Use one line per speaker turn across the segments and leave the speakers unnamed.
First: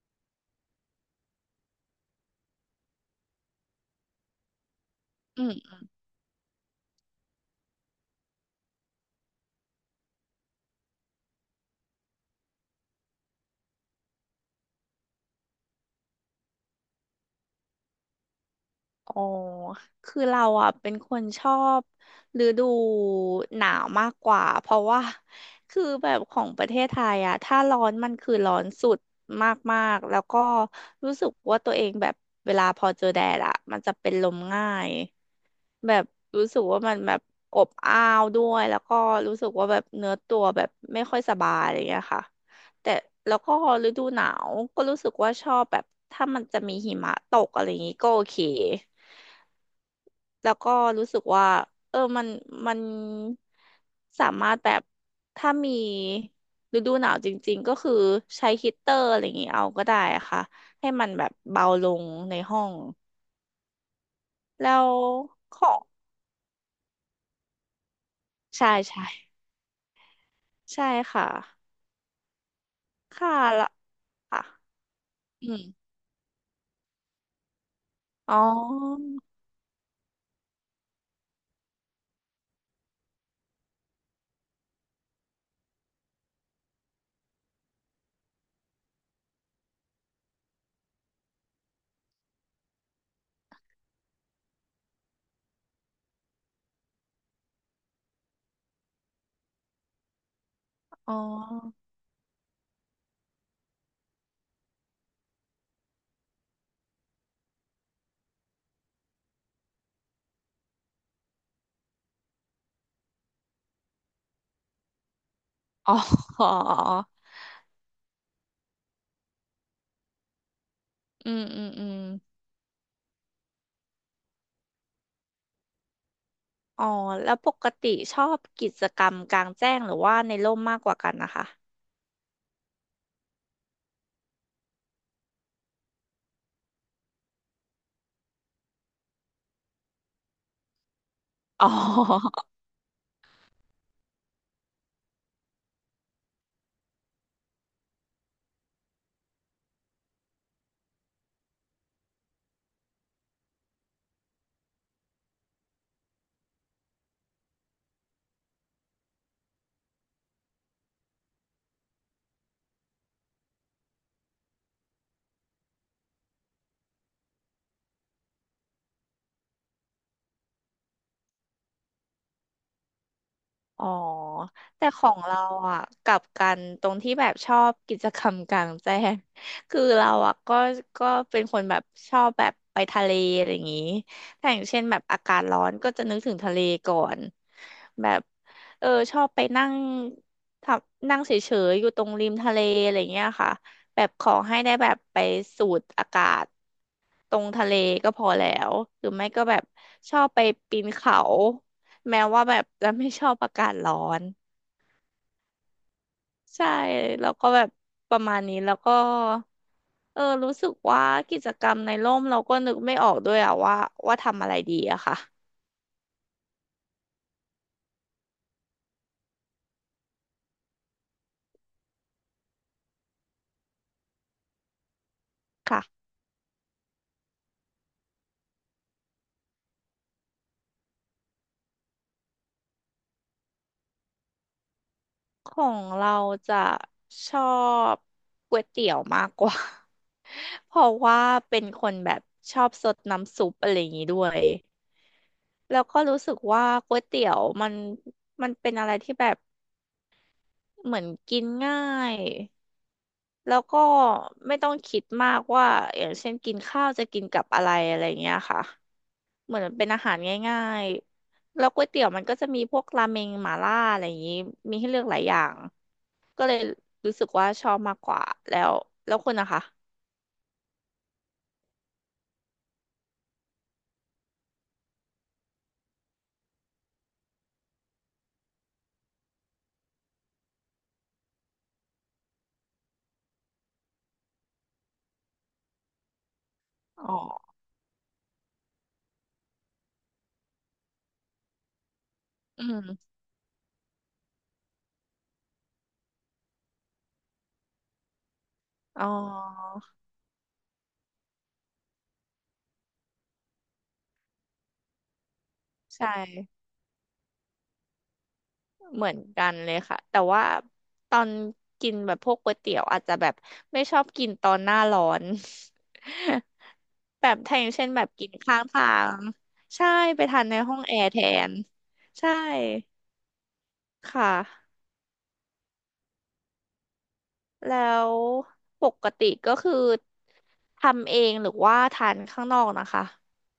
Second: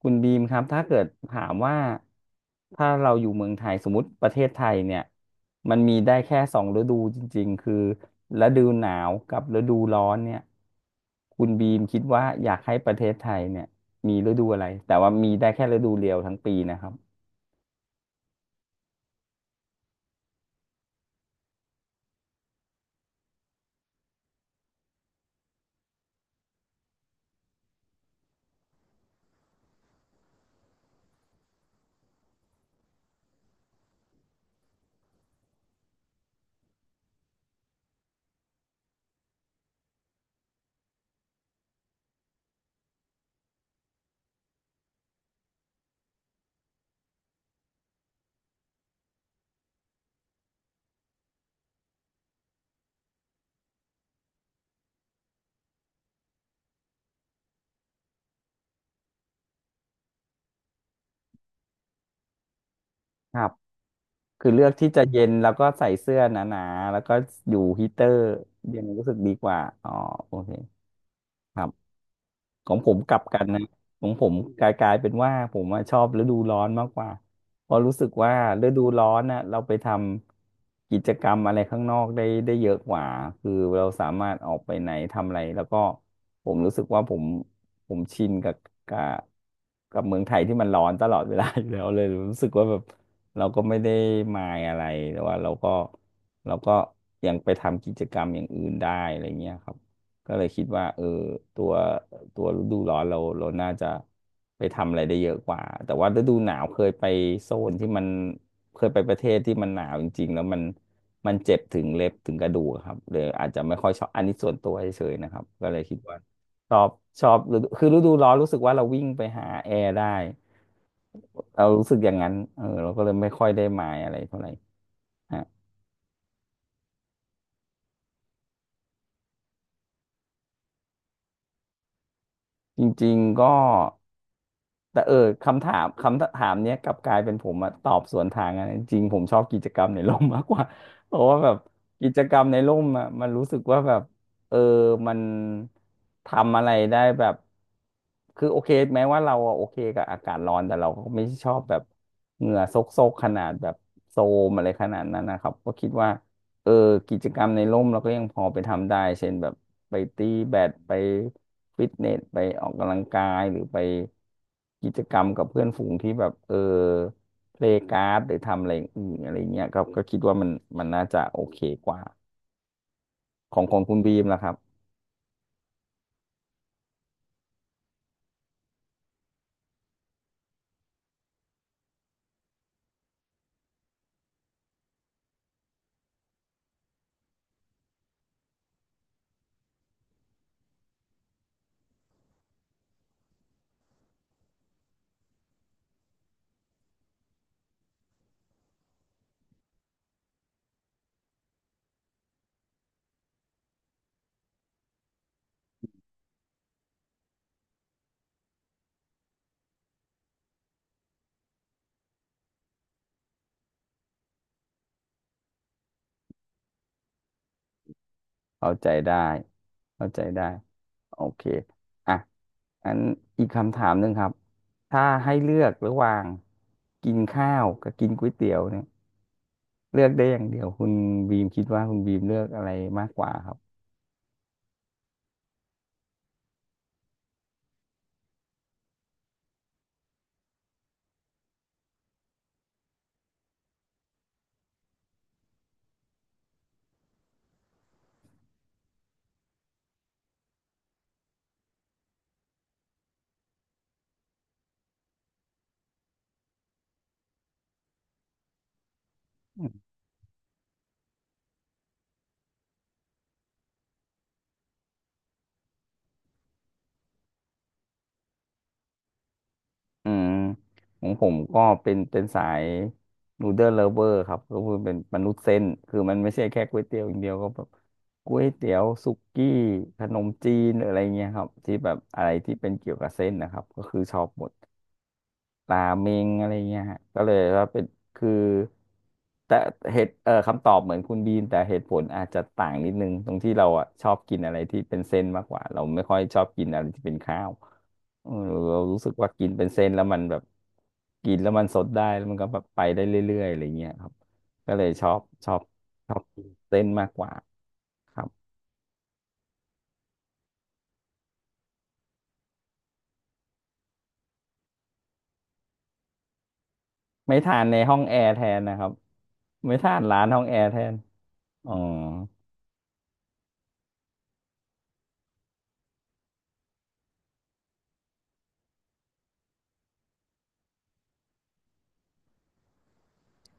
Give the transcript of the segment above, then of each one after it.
คุณบีมครับถ้าเกิดถามว่าถ้าเราอยู่เมืองไทยสมมติประเทศไทยเนี่ย
อืม
มันมีได้แค่สองฤดูจริงๆคือฤดูหนาวกับฤดูร้อนเนี่ยคุณบีมคิดว่าอยากให้ประเทศไทยเนี่ยมีฤดูอะไรแต่ว่ามีได้แค่ฤดูเดียวทั้งปีนะครับ
อ๋อ คือเราอ่ะเป็นคนชอบฤดูหนาวมากกว่า เพราะว่าคือแบบของประเทศไทยอ่ะถ้าร้อนมันคือร้อนสุดมากๆแล้วก็รู้สึกว่าตัวเองแบบเวลาพอเจอแดดอ่ะมันจะเป็นลมง่าย แบบรู้สึกว่ามันแบบอบอ้าวด้วยแล้วก็รู้สึกว่าแบบเนื้อตัวแบบไม่ค่อยสบายอะไรอย่างเงี้ยค่ะแต่แล้วก็ฤดูหนาวก็รู้สึกว่าชอบแบบถ้ามันจะมีหิมะตกอะไรอย่างงี้ก็โอเคแล้วก็รู้สึกว่าเออมันมันสามารถแบบถ้ามีฤดูหนาวจริงๆก็คือใช้ฮีตเตอร์อะไรอย่างงี้เอาก็ได้ค่ะให้มันแบบเบาลงในห้อง
ครับคือเลือ
แล้
กที่
ว
จะเย็นแล้ว
ข
ก็
อง
ใส่เสื้อหนาๆแล้วก็อยู่ฮีเตอร์
ใช่
เยัง
ใช่
รู้สึกดีกว่าอ๋อโอเค
ใช่ค่ะ
ครับ ของผมกลับ
ค่ะ
กันนะ
ละ
ของผม
ค่ะ
กลายเป็นว่า
อื
ผ
ม
มอะชอบฤดูร้อนมากกว่าเพราะรู้สึกว่า
อ๋
ฤดู
อ
ร้อนน่ะเราไปทำกิจกรรมอะไรข้างนอกได้เยอะกว่าคือเราสามารถออกไปไหนทำอะไรแล้วก็ผมรู้สึกว่าผมชินกับกับเมืองไทยที่มันร้อนตลอดเวลาอยู่แล้วเลยรู้สึกว่าแบบเราก็ไม่ได้มายอะไรแต่ว่าเราก็ยังไปทำกิจกรรมอย่างอื่นได้อะไรเงี้ยครับ ก็เลยคิดว่าเออ
อ๋
ตัว
อ
ตัวฤดูร้อนเราน่าจะไปทำอะไรได้เยอะกว่าแต่ว่าฤดูหนาวเคยไปโซนที่มันเคยไปประเทศที่มันหนาวจริงๆแล้วมันเจ็บถึงเล็บถึงกระดูกครับเลยอาจจะไม่ค่อยชอบอันนี้ส่วนตัวเฉยๆนะครับก็เลย
อ๋
คิ
อ
ดว่า
อ๋อ
ชอบชอบฤดูคือฤดูร้อนรู้สึกว่าเราวิ่งไปหาแอร์ได้
อืมอื
เรา
มอื
รู้สึ
ม
กอย่างนั้นเออเราก็เลยไม่ค่อยได้หมายอะไรเท่าไหร่ฮะ
อ๋อแล้วปกติชอบกิจกรรมกลางแจ้งหรือว่าในร่มมากกว่ากันนะคะ
จริงๆก็ แต่เออคำถามเนี้ยกลับกลายเป็นผมอะตอบสวนทางอะจริงๆผมชอบกิจกรรมในร่มมากกว่า เพราะว่าแบบ
อ๋
กิจ
อ
กรรมในร่มอะมันรู้สึกว่าแบบเออมันทำอะไรได้แบบคือโอเคแม้ว่าเราอะโอเคกับอากาศร้อนแต่เราก็ไม่ชอบแบบเหงื่อซกๆขนาดแบบโซมอะไรขนาดนั้นนะครับก็คิดว่า เออกิจกรรมในร่มเราก็ยังพอไปทำได้ เช่นแบบไปตีแบดไปฟิตเนสไปออกกำลังกายหรือไปกิจกรรมกับเพื่อนฝูงที่แบบเออเพลย์การ์ดหรือทำอะไรอย่างอื่นอะไรเงี้ยก็คิดว่ามันน่าจะโอเคกว่าของ
อ๋อ
คุณบีมล่ะครับ
แต่ของเราอ่ะกลับกันตรงที่แบบชอบกิจกรรมกลางแจ้ง คือเราอ่ะก็ก็เป็นคนแบบชอบแบบไปทะเลอะไรอย่างงี้ถ้าอย่างเช่นแบบอากาศร้อนก็จะนึกถึงทะเลก่อนแบบชอบไปนั่งทำนั่งเฉยๆอยู่ตรงริมทะเลอะไรอย่างเงี้ยค่ะแบบขอให้ได้แบบไปสูดอากาศ ตรงทะเลก็พอแล้วหรือไม่ก็แบบชอบไปปีนเขา แม้ว่าแบบจะไม่ชอบอากาศร้อน ใช่ แล้วก็แบบประมาณนี้ แล้วก็รู้สึกว่ากิจกรรมในร่มเราก็นึกไม่ออกด้วยอะว่าว่าทำอะไรดีอะค่ะ
เข้าใจได้เข้าใจได้โอเคอ่ะอันอีกคำถามหนึ่งครับถ้าให้เลือกระ
ค่ะ
หว่างกินข้าวกับกินก๋วยเตี๋ยวเนี่ย เลือกได้อย่างเดียวคุณบีมคิดว่าคุณบีมเลือกอะไรมากกว่าครับ
ของเราจะชอบก๋วยเตี๋ยวมากกว่า เพราะว่าเป็นคนแบบชอบซดน้ำซุปอะไรอย่างนี้ด้วย แล้วก็รู้สึกว่าก๋วยเตี๋ยวมันเป็นอะไรที่แบบเหมือนกินง่ายแล้วก็ไม่ต้องคิดมากว่าอย่างเช่นกินข้าวจะกินกับอะไรอะไรเงี้ยค่ะเหมือนเป็นอาหารง่ายๆแล้วก๋วยเตี๋ยวมันก็จะมีพวกราเมงหม่าล่าอะไรอย่างนี้มีให้เลือกหลายอย่างก็เลยรู้สึกว่าชอบมากกว่าแล้วแล้วคุณนะคะ
อืมของผมก็เป็นสายนูเดิลเลเวอร์ครับก็คือเป็นมนุษย์เส้นคือมันไม่ใช่แค่ก๋วยเตี๋ยวอย่างเดียวก็แบบก๋วยเตี๋ยวสุกี้ขนมจีนหรืออะไรเงี้ยครับที่แบบอะไรที่เป็นเกี่ยวกับเส้นนะครับก็คือชอบหมด ตาเมงอะไรเงี้ยฮะ
อ๋อ
ก็เลยว่าเป็นคือแต่เหตุคำตอบเหมือนคุณบีมแต่เหตุผลอาจจะ
อื
ต่างนิดนึ
ม
งตรงที่เราอ่ะชอบกินอะไรที่เป็นเส้นมากกว่าเราไม่ค่อยชอบกินอะไรที่เป็นข้าวเออเรารู้
อ๋อ
สึกว่ากินเป็นเส้นแล้วมันแบบกินแล้วมันสดได้แล้วมันก็แบบไปได้เรื่อยๆอะไรเงี้ยครับก็เลยชอบช
ใช่
อบกินเส้นมากกว่าครับ
เหมือนกันเลยค่ะแต่ว่าตอนกินแบบพวกก๋วยเตี๋ยวอาจจะแบบไม่ชอบกินตอนหน้าร้อน แบ
ไม่
บถ้า
ทา
อ
น
ย่าง
ใน
เช่น
ห้อ
แบ
ง
บ
แอ
กิ
ร์
น
แท
ข้า
น
ง
นะค
ทา
รับ
ง
ไม่
ใช่
ทานร้า
ไป
นห้อ
ทา
ง
น
แอ
ใน
ร์
ห้
แท
องแอ
น
ร์แทน
อ๋อ
ใช่ค่ะแล้วปกติก็คือทำเองหรือว่าทานข้างนอกนะคะ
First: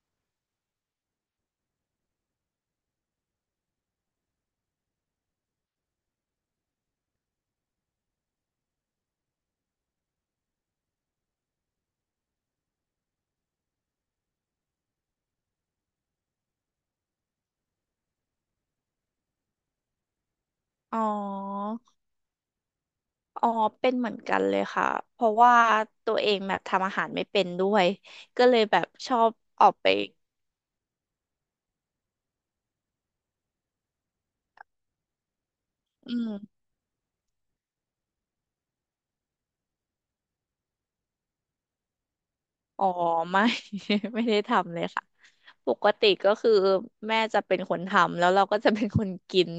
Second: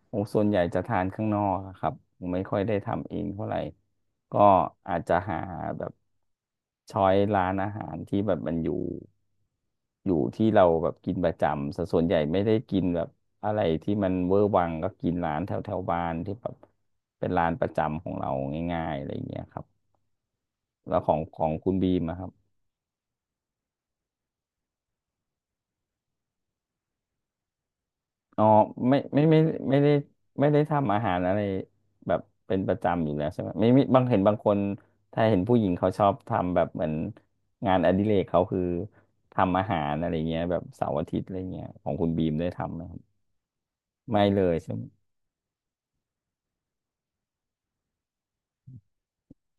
โอ้ส่วนใหญ่จะทานข้างนอกอะครับผมไม่ค่อยได้ทำเองเท่าไหร่ก็อาจจะหาแบบช้อยร้านอาหารที่แบบมันอยู่อยู่ที่เราแบบกินประจำสส่วนใหญ่ไม่ได้กินแบบอะไรที่มันเวอร์วังก็กินร้านแถวแถวบ้านที่แบบเป็นร้านประจำของเราง่ายๆอะไรอย่างเงี้ยครับแล้
อ๋อ
วของคุณบีมอะครับ
อ๋อเป็นเหมือนกันเลยค่ะเพราะว่าตัวเองแบบทำอาหารไม่เป็นด้วย
อ๋อ
ก็เลยแบบ
ไม่
ชอ
ไม่
บ
ไม่
ออก
ไม่
ไป
ได้ไม่ได้ทำอาหารอะไรแบบเป็นประจำอยู่แล้วใช่ไหมไม่มีบางเห็นบางคนถ้าเห็นผู้หญิงเขาชอ
อื
บ
ม
ทำแบบเหมือนงานอดิเรกเขาคือทำอาหารอะไรเงี้ยแบบเสาร์อาทิตย์อะไรเงี้ยของคุณบีมได้ทำไหม
อ๋อ
ครับ
ไม่
ไม่
ไม่ได้
เลยใช่
ทำเล
ไหม
ยค่ะปกติก็คือแม่จะเป็นคนทำแล้วเราก็จะเป็นคนกิน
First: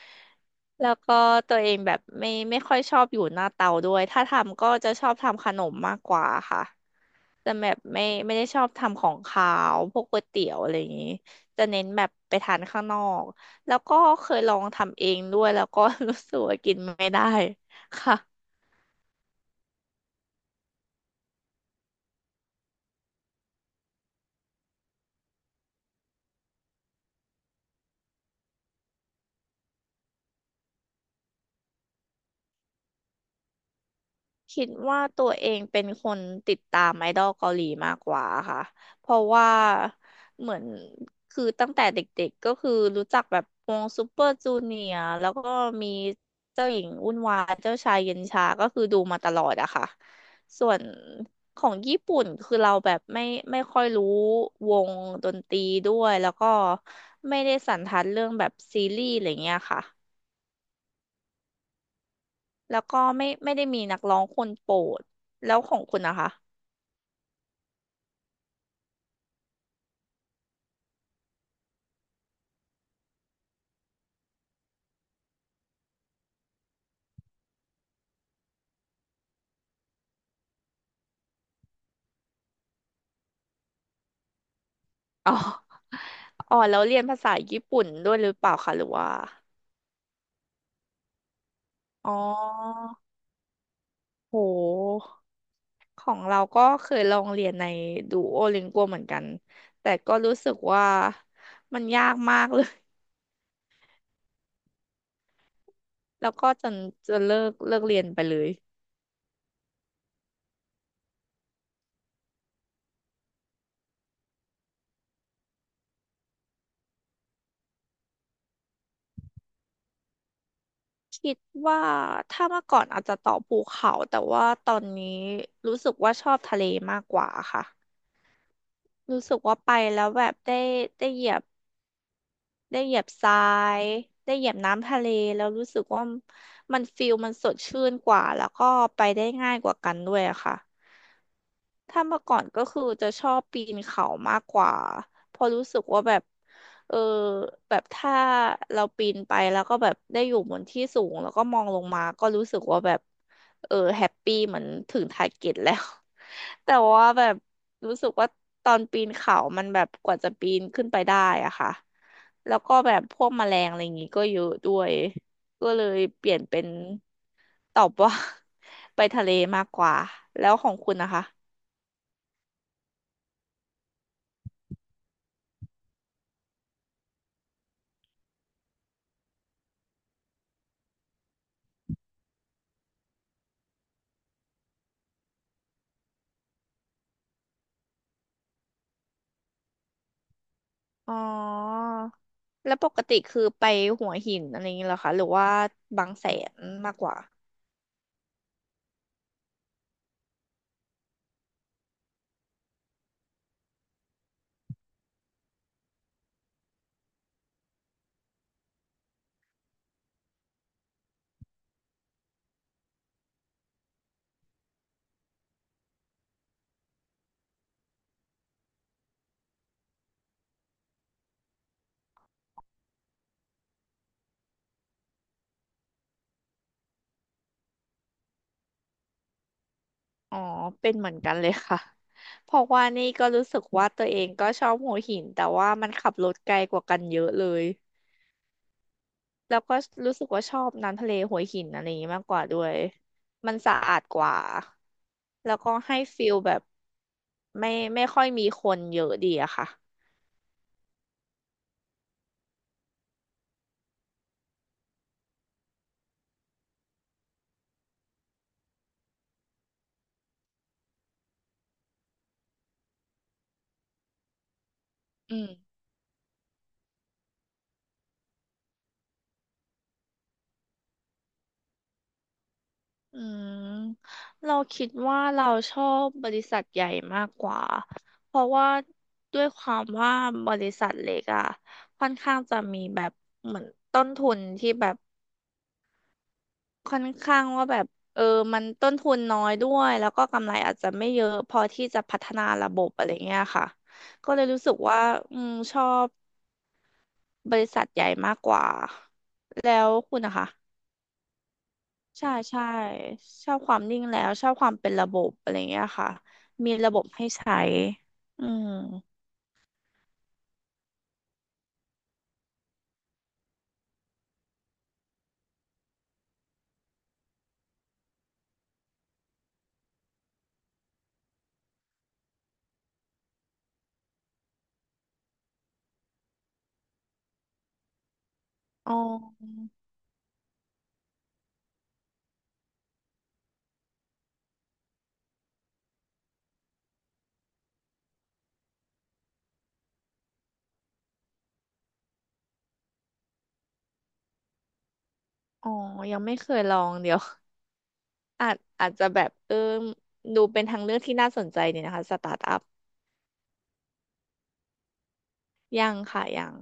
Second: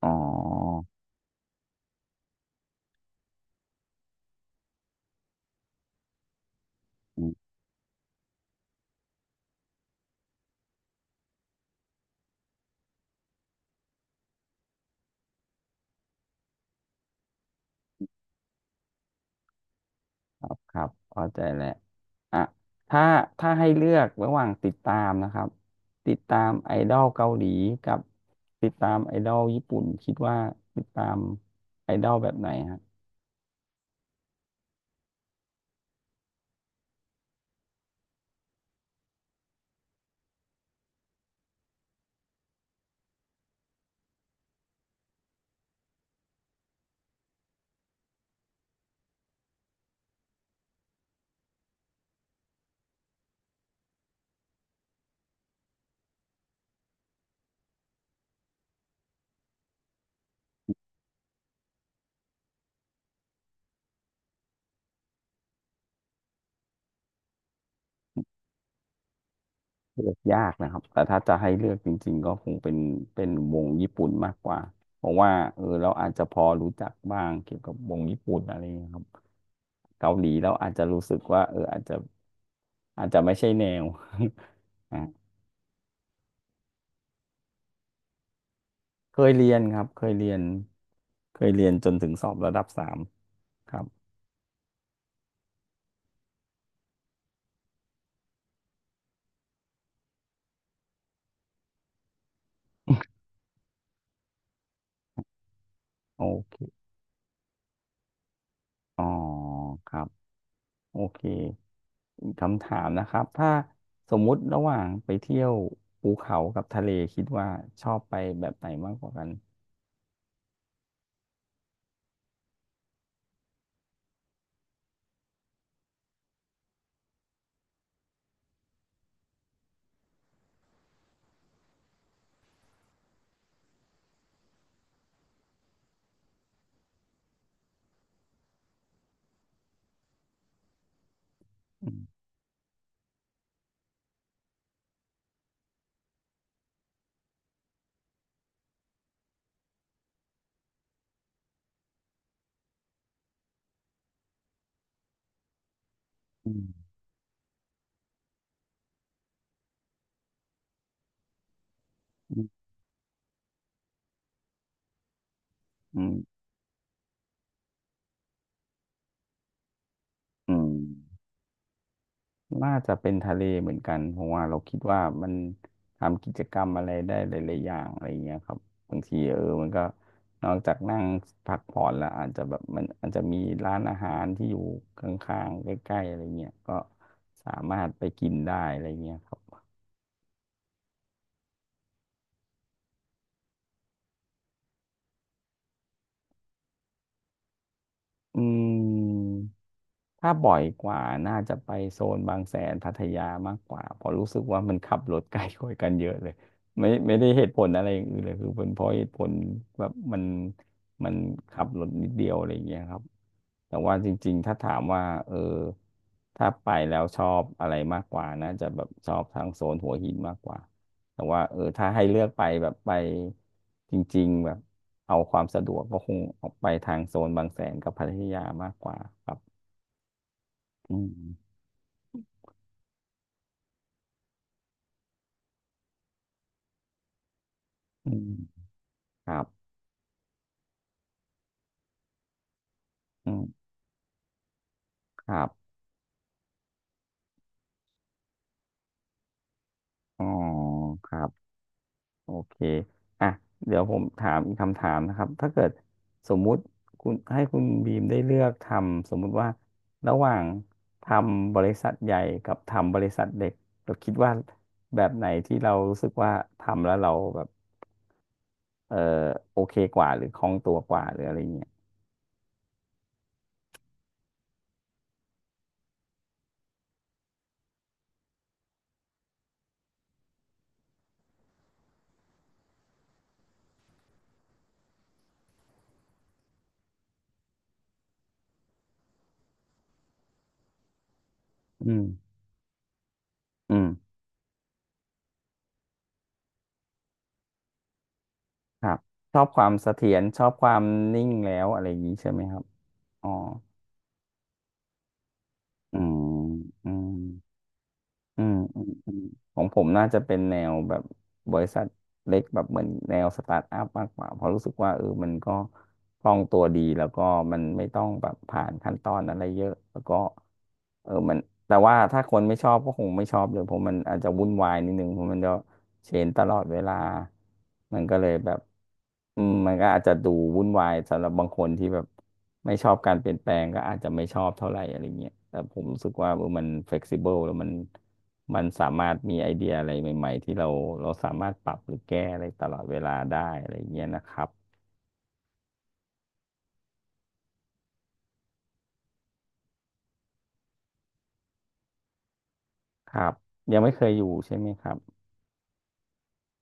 อ๋อ
แล้วก็ตัวเองแบบไม่ค่อยชอบอยู่หน้าเตาด้วยถ้าทำก็จะชอบทำขนมมากกว่าค่ะ
อืม
แต่แบบไม่ได้ชอบทำของคาวพวกก๋วยเตี๋ยวอะไรอย่างนี้จะเน้นแบบไปทานข้างนอกแล้วก็เคยลองทำเองด้วยแล้วก็ รู้สึกว่ากินไม่ได้ค่ะ
ครับครับเข้าใจแล้วอ่ะถ้าถ้าให้เลือกระหว่างติดตามนะครับติดตามไอดอลเกาหลีกับติดตามไอดอลญี่ปุ่นคิดว่าติดตามไอดอลแบบไหน
คิดว่าตัวเองเป็นคนติดตามไอดอลเกาหลีมากกว่าค่ะ เพราะว่าเหมือนคือตั้งแต่เด็กๆก็คือรู้จักแบบวงซูเปอร์จูเนียร์แล้วก็มีเจ้าหญิงวุ่นวายเจ้าชายเย็นชาก็คือดูมาตลอดอะค่ะ ส่วนของญี่ปุ่นคือเราแบบไม่ค่อยรู้วงดนตรีด้วยแล้วก็ไม่ได้สันทัดเรื่องแบบซีรีส์อะไรเงี้ยค่ะ แล้วก็ไม่ได้มีนักร้องคนโปรดแล้วของคุณนะคะ
เลือกยากนะครับแต่ถ้าจะให้เลือกจริงๆก็คงเป็นวงญี่ปุ่นมากกว่า เพราะว่าเออเราอาจจะพอรู้จักบ้างเกี่ยวกับวงญี่ปุ่นอะไรอย่างเงี้ยครับเกาหลีเราอาจจะรู้สึกว่าเอออาจจะไม่ใช่แนว อ่ะ
อ๋ออ๋อแล้วเรียนภาษาญี่ปุ่นด้วยหรือเปล่าคะหรือว่า
เคยเรียนครับเคยเรียนเคยเรียนจนถึ
อ๋อ
งสอบระดับสามครับ
โหของเราก็เคยลองเรียนในดูโอลิงกัวเหมือนกันแต่ก็รู้สึกว่ามันยากมากเลย
โอ
แล้วก็จน
เค
จะเลิกเรียนไปเลย
อ๋อครับโอเค อีกคำถามนะครับถ้าสมมุติระหว่างไปเที่ยวภูเขากับทะเลคิดว่าชอบไปแบบไหนมากกว่ากัน
คิดว่าถ้าเมื่อก่อนอาจจะต่อบภูเขาแต่ว่าตอนนี้รู้สึกว่าชอบทะเลมากกว่าค่ะ รู้สึกว่าไปแล้วแบบได้เหยียบ ได้เหยียบทรายได้เหยียบน้ำทะเลแล้วรู้สึกว่ามันฟิลมันสดชื่นกว่าแล้วก็ไปได้ง่ายกว่ากันด้วยอะค่ะ
อื
ถ้าเมื่อก่อนก็คือจะชอบปีนเขามากกว่าเพอราะรู้สึกว่าแบบเออแบบถ้าเราปีนไปแล้วก็แบบได้อยู่บนที่สูงแล้วก็มองลงมาก็รู้สึกว่าแบบแฮปปี้เหมือนถึงทาร์เก็ตแล้ว แต่
ม
ว่าแบบรู้สึกว่าตอนปีนเขามันแบบกว่าจะปีนขึ้นไปได้อะค่ะ
อื
แล้ว
ม
ก็แบบพวกแมลงอะไรอย่างงี้ก็เยอะด้วยก็เลย
อื
เปลี่ย
ม
นเป็นตอบว่า ไปทะเลมากกว่า แล้
อื
วข
ม
อ
อื
ง
ม
คุณนะคะ
น่าจะเป็นทะเลเหมือนกันเพราะว่าเราคิดว่ามันทำกิจกรรมอะไรได้หลายๆอย่างอะไรเงี้ยครับบางทีมันก็นอกจากนั่งพักผ่อนแล้วอาจจะแบบมันอาจจะมีร้านอาหารที่อยู่ข้างๆใกล้ๆอะไรเงี้ยก็สามารถไปกินได้อะไรเงี้ยครับ
อ๋อแล้วปกติคือไปหัวหินอะไรอย่างงี้เหรอคะหรือว่าบางแสนมากกว่า
อืม ถ้าบ่อยกว่าน่าจะไปโซนบางแสนพัทยามากกว่าเพราะรู้สึกว่ามันขับรถไกลกว่ากันเยอะเลยไม่ได้เหตุผลอะไรอย่างอื่นเลยคือเป็นเพราะเหตุผลแบบมันขับรถนิดเดียวอะไรอย่างเงี้ยครับแต่ว่าจริงๆ ถ้าถามว่าถ้าไปแล้วชอบอะไรมากกว่าน่าจะแบบชอบทางโซนหัวหินมากกว่า แต่ว่าถ้าให้เลือกไปแบบไปจริงๆแบบเอาความสะดวกก็คงออกไปทางโซนบางแสนกับพัทยามากกว่าครับ
อ๋อเป็น
อื
เห
ม
มือนกันเลยค่ะ เพราะว่านี่ก็รู้สึกว่าตัวเองก็ชอบหัวหินแต่ว่ามันขับรถไกลกว่ากันเยอะเลย
อืมครับ
แล้วก็รู้สึกว่าชอบน้ำทะเลหัวหินอะไรอย่างนี้มากกว่าด้วย
อื
มัน
ม
สะอาดกว่า
ครับ
แล้วก็ให้ฟีลแบบไม่ไม่ค่อยมีคนเยอะดีอะค่ะ
อ๋อครับโอเค อ่ะ เดี๋ยวผมถามอีกคำถามนะครับ ถ้าเกิดสมมุติคุณให้คุณบีมได้เลือกทำสมมุติว่าระหว่างทำบริษัทใหญ่กับทำบริษัทเล็กเราคิดว่าแบบไหน
อืม
ที่เรารู้สึกว่าทำแล้วเราแบบเออโอเคกว่าหรือคล่องตัวกว่าหรืออะไรเงี้ย
อืมเราคิดว่าเราชอบบริษัทใหญ่มากกว่าเพราะว่าด้วยความว่าบริษัทเล็กอะค่อนข้างจะมีแบบเหมือนต้นทุนที่แบบ ค่อนข้างว่าแบบเออมันต้นทุนน้อยด้วยแล้วก็กำไรอาจจะไม่เยอะพอที่
อื
จะ
ม
พัฒนาระบบอะไรเงี้ยค่ะ
อืม
ก็เลยรู้สึกว่าอืมชอบบริษัทใหญ่มากกว่า
ครับชอบควา
แล้
มเส
ว
ถีย
คุณ
ร
นะ
ชอ
คะ
บความนิ่งแล้วอะไรอย่างนี้ใช่
ใช่
ไหมครั
ใช่
บอ๋อ
ชอบความนิ่งแล้วชอบความเป็นระบบอะไรเงี้ย
อื
ค่ะ
ม
มี
อื
ระบบ
ม
ให้ใช้
อื
อื
ม
ม
อืม อืม ของผมน่าจะเป็นแนวแบบบริษัทเล็กแบบเหมือนแนวสตาร์ทอัพมากกว่าเพราะรู้สึกว่ามันก็คล่องตัวดีแล้วก็มันไม่ต้องแบบผ่านขั้นตอนอะไรเยอะแล้วก็เออมันแต่ว่าถ้าคนไม่ชอบก็คงไม่ชอบเลยเพราะมันอาจจะวุ่นวายนิดนึงเพราะมันจะเชนตลอดเวลา มันก็เลยแบบ
อ๋อ
มันก็อาจจะดูวุ่นวายสำหรับบางคนที่แบบไม่ชอบการเปลี่ยนแปลงก็อาจจะไม่ชอบเท่าไหร่อะไรเงี้ยแต่ผมรู้สึกว่ามันเฟ e ซิเบิลแล้วมันสามารถมีไอเดียอะไรใหม่ๆที่เราสามารถปรับหรือแก้อะไรตลอดเวลาได้อะไรเงี้ยนะครับ
อ๋อยังไม่เคยลองเดี๋ยว อาจจะแบบดูเป็นทางเลือกที่น่าสนใจดีนะคะสตาร์ทอัพ
ครับยังไม่เคยอยู่ใช่ไหมครับ
ยังค่ะยัง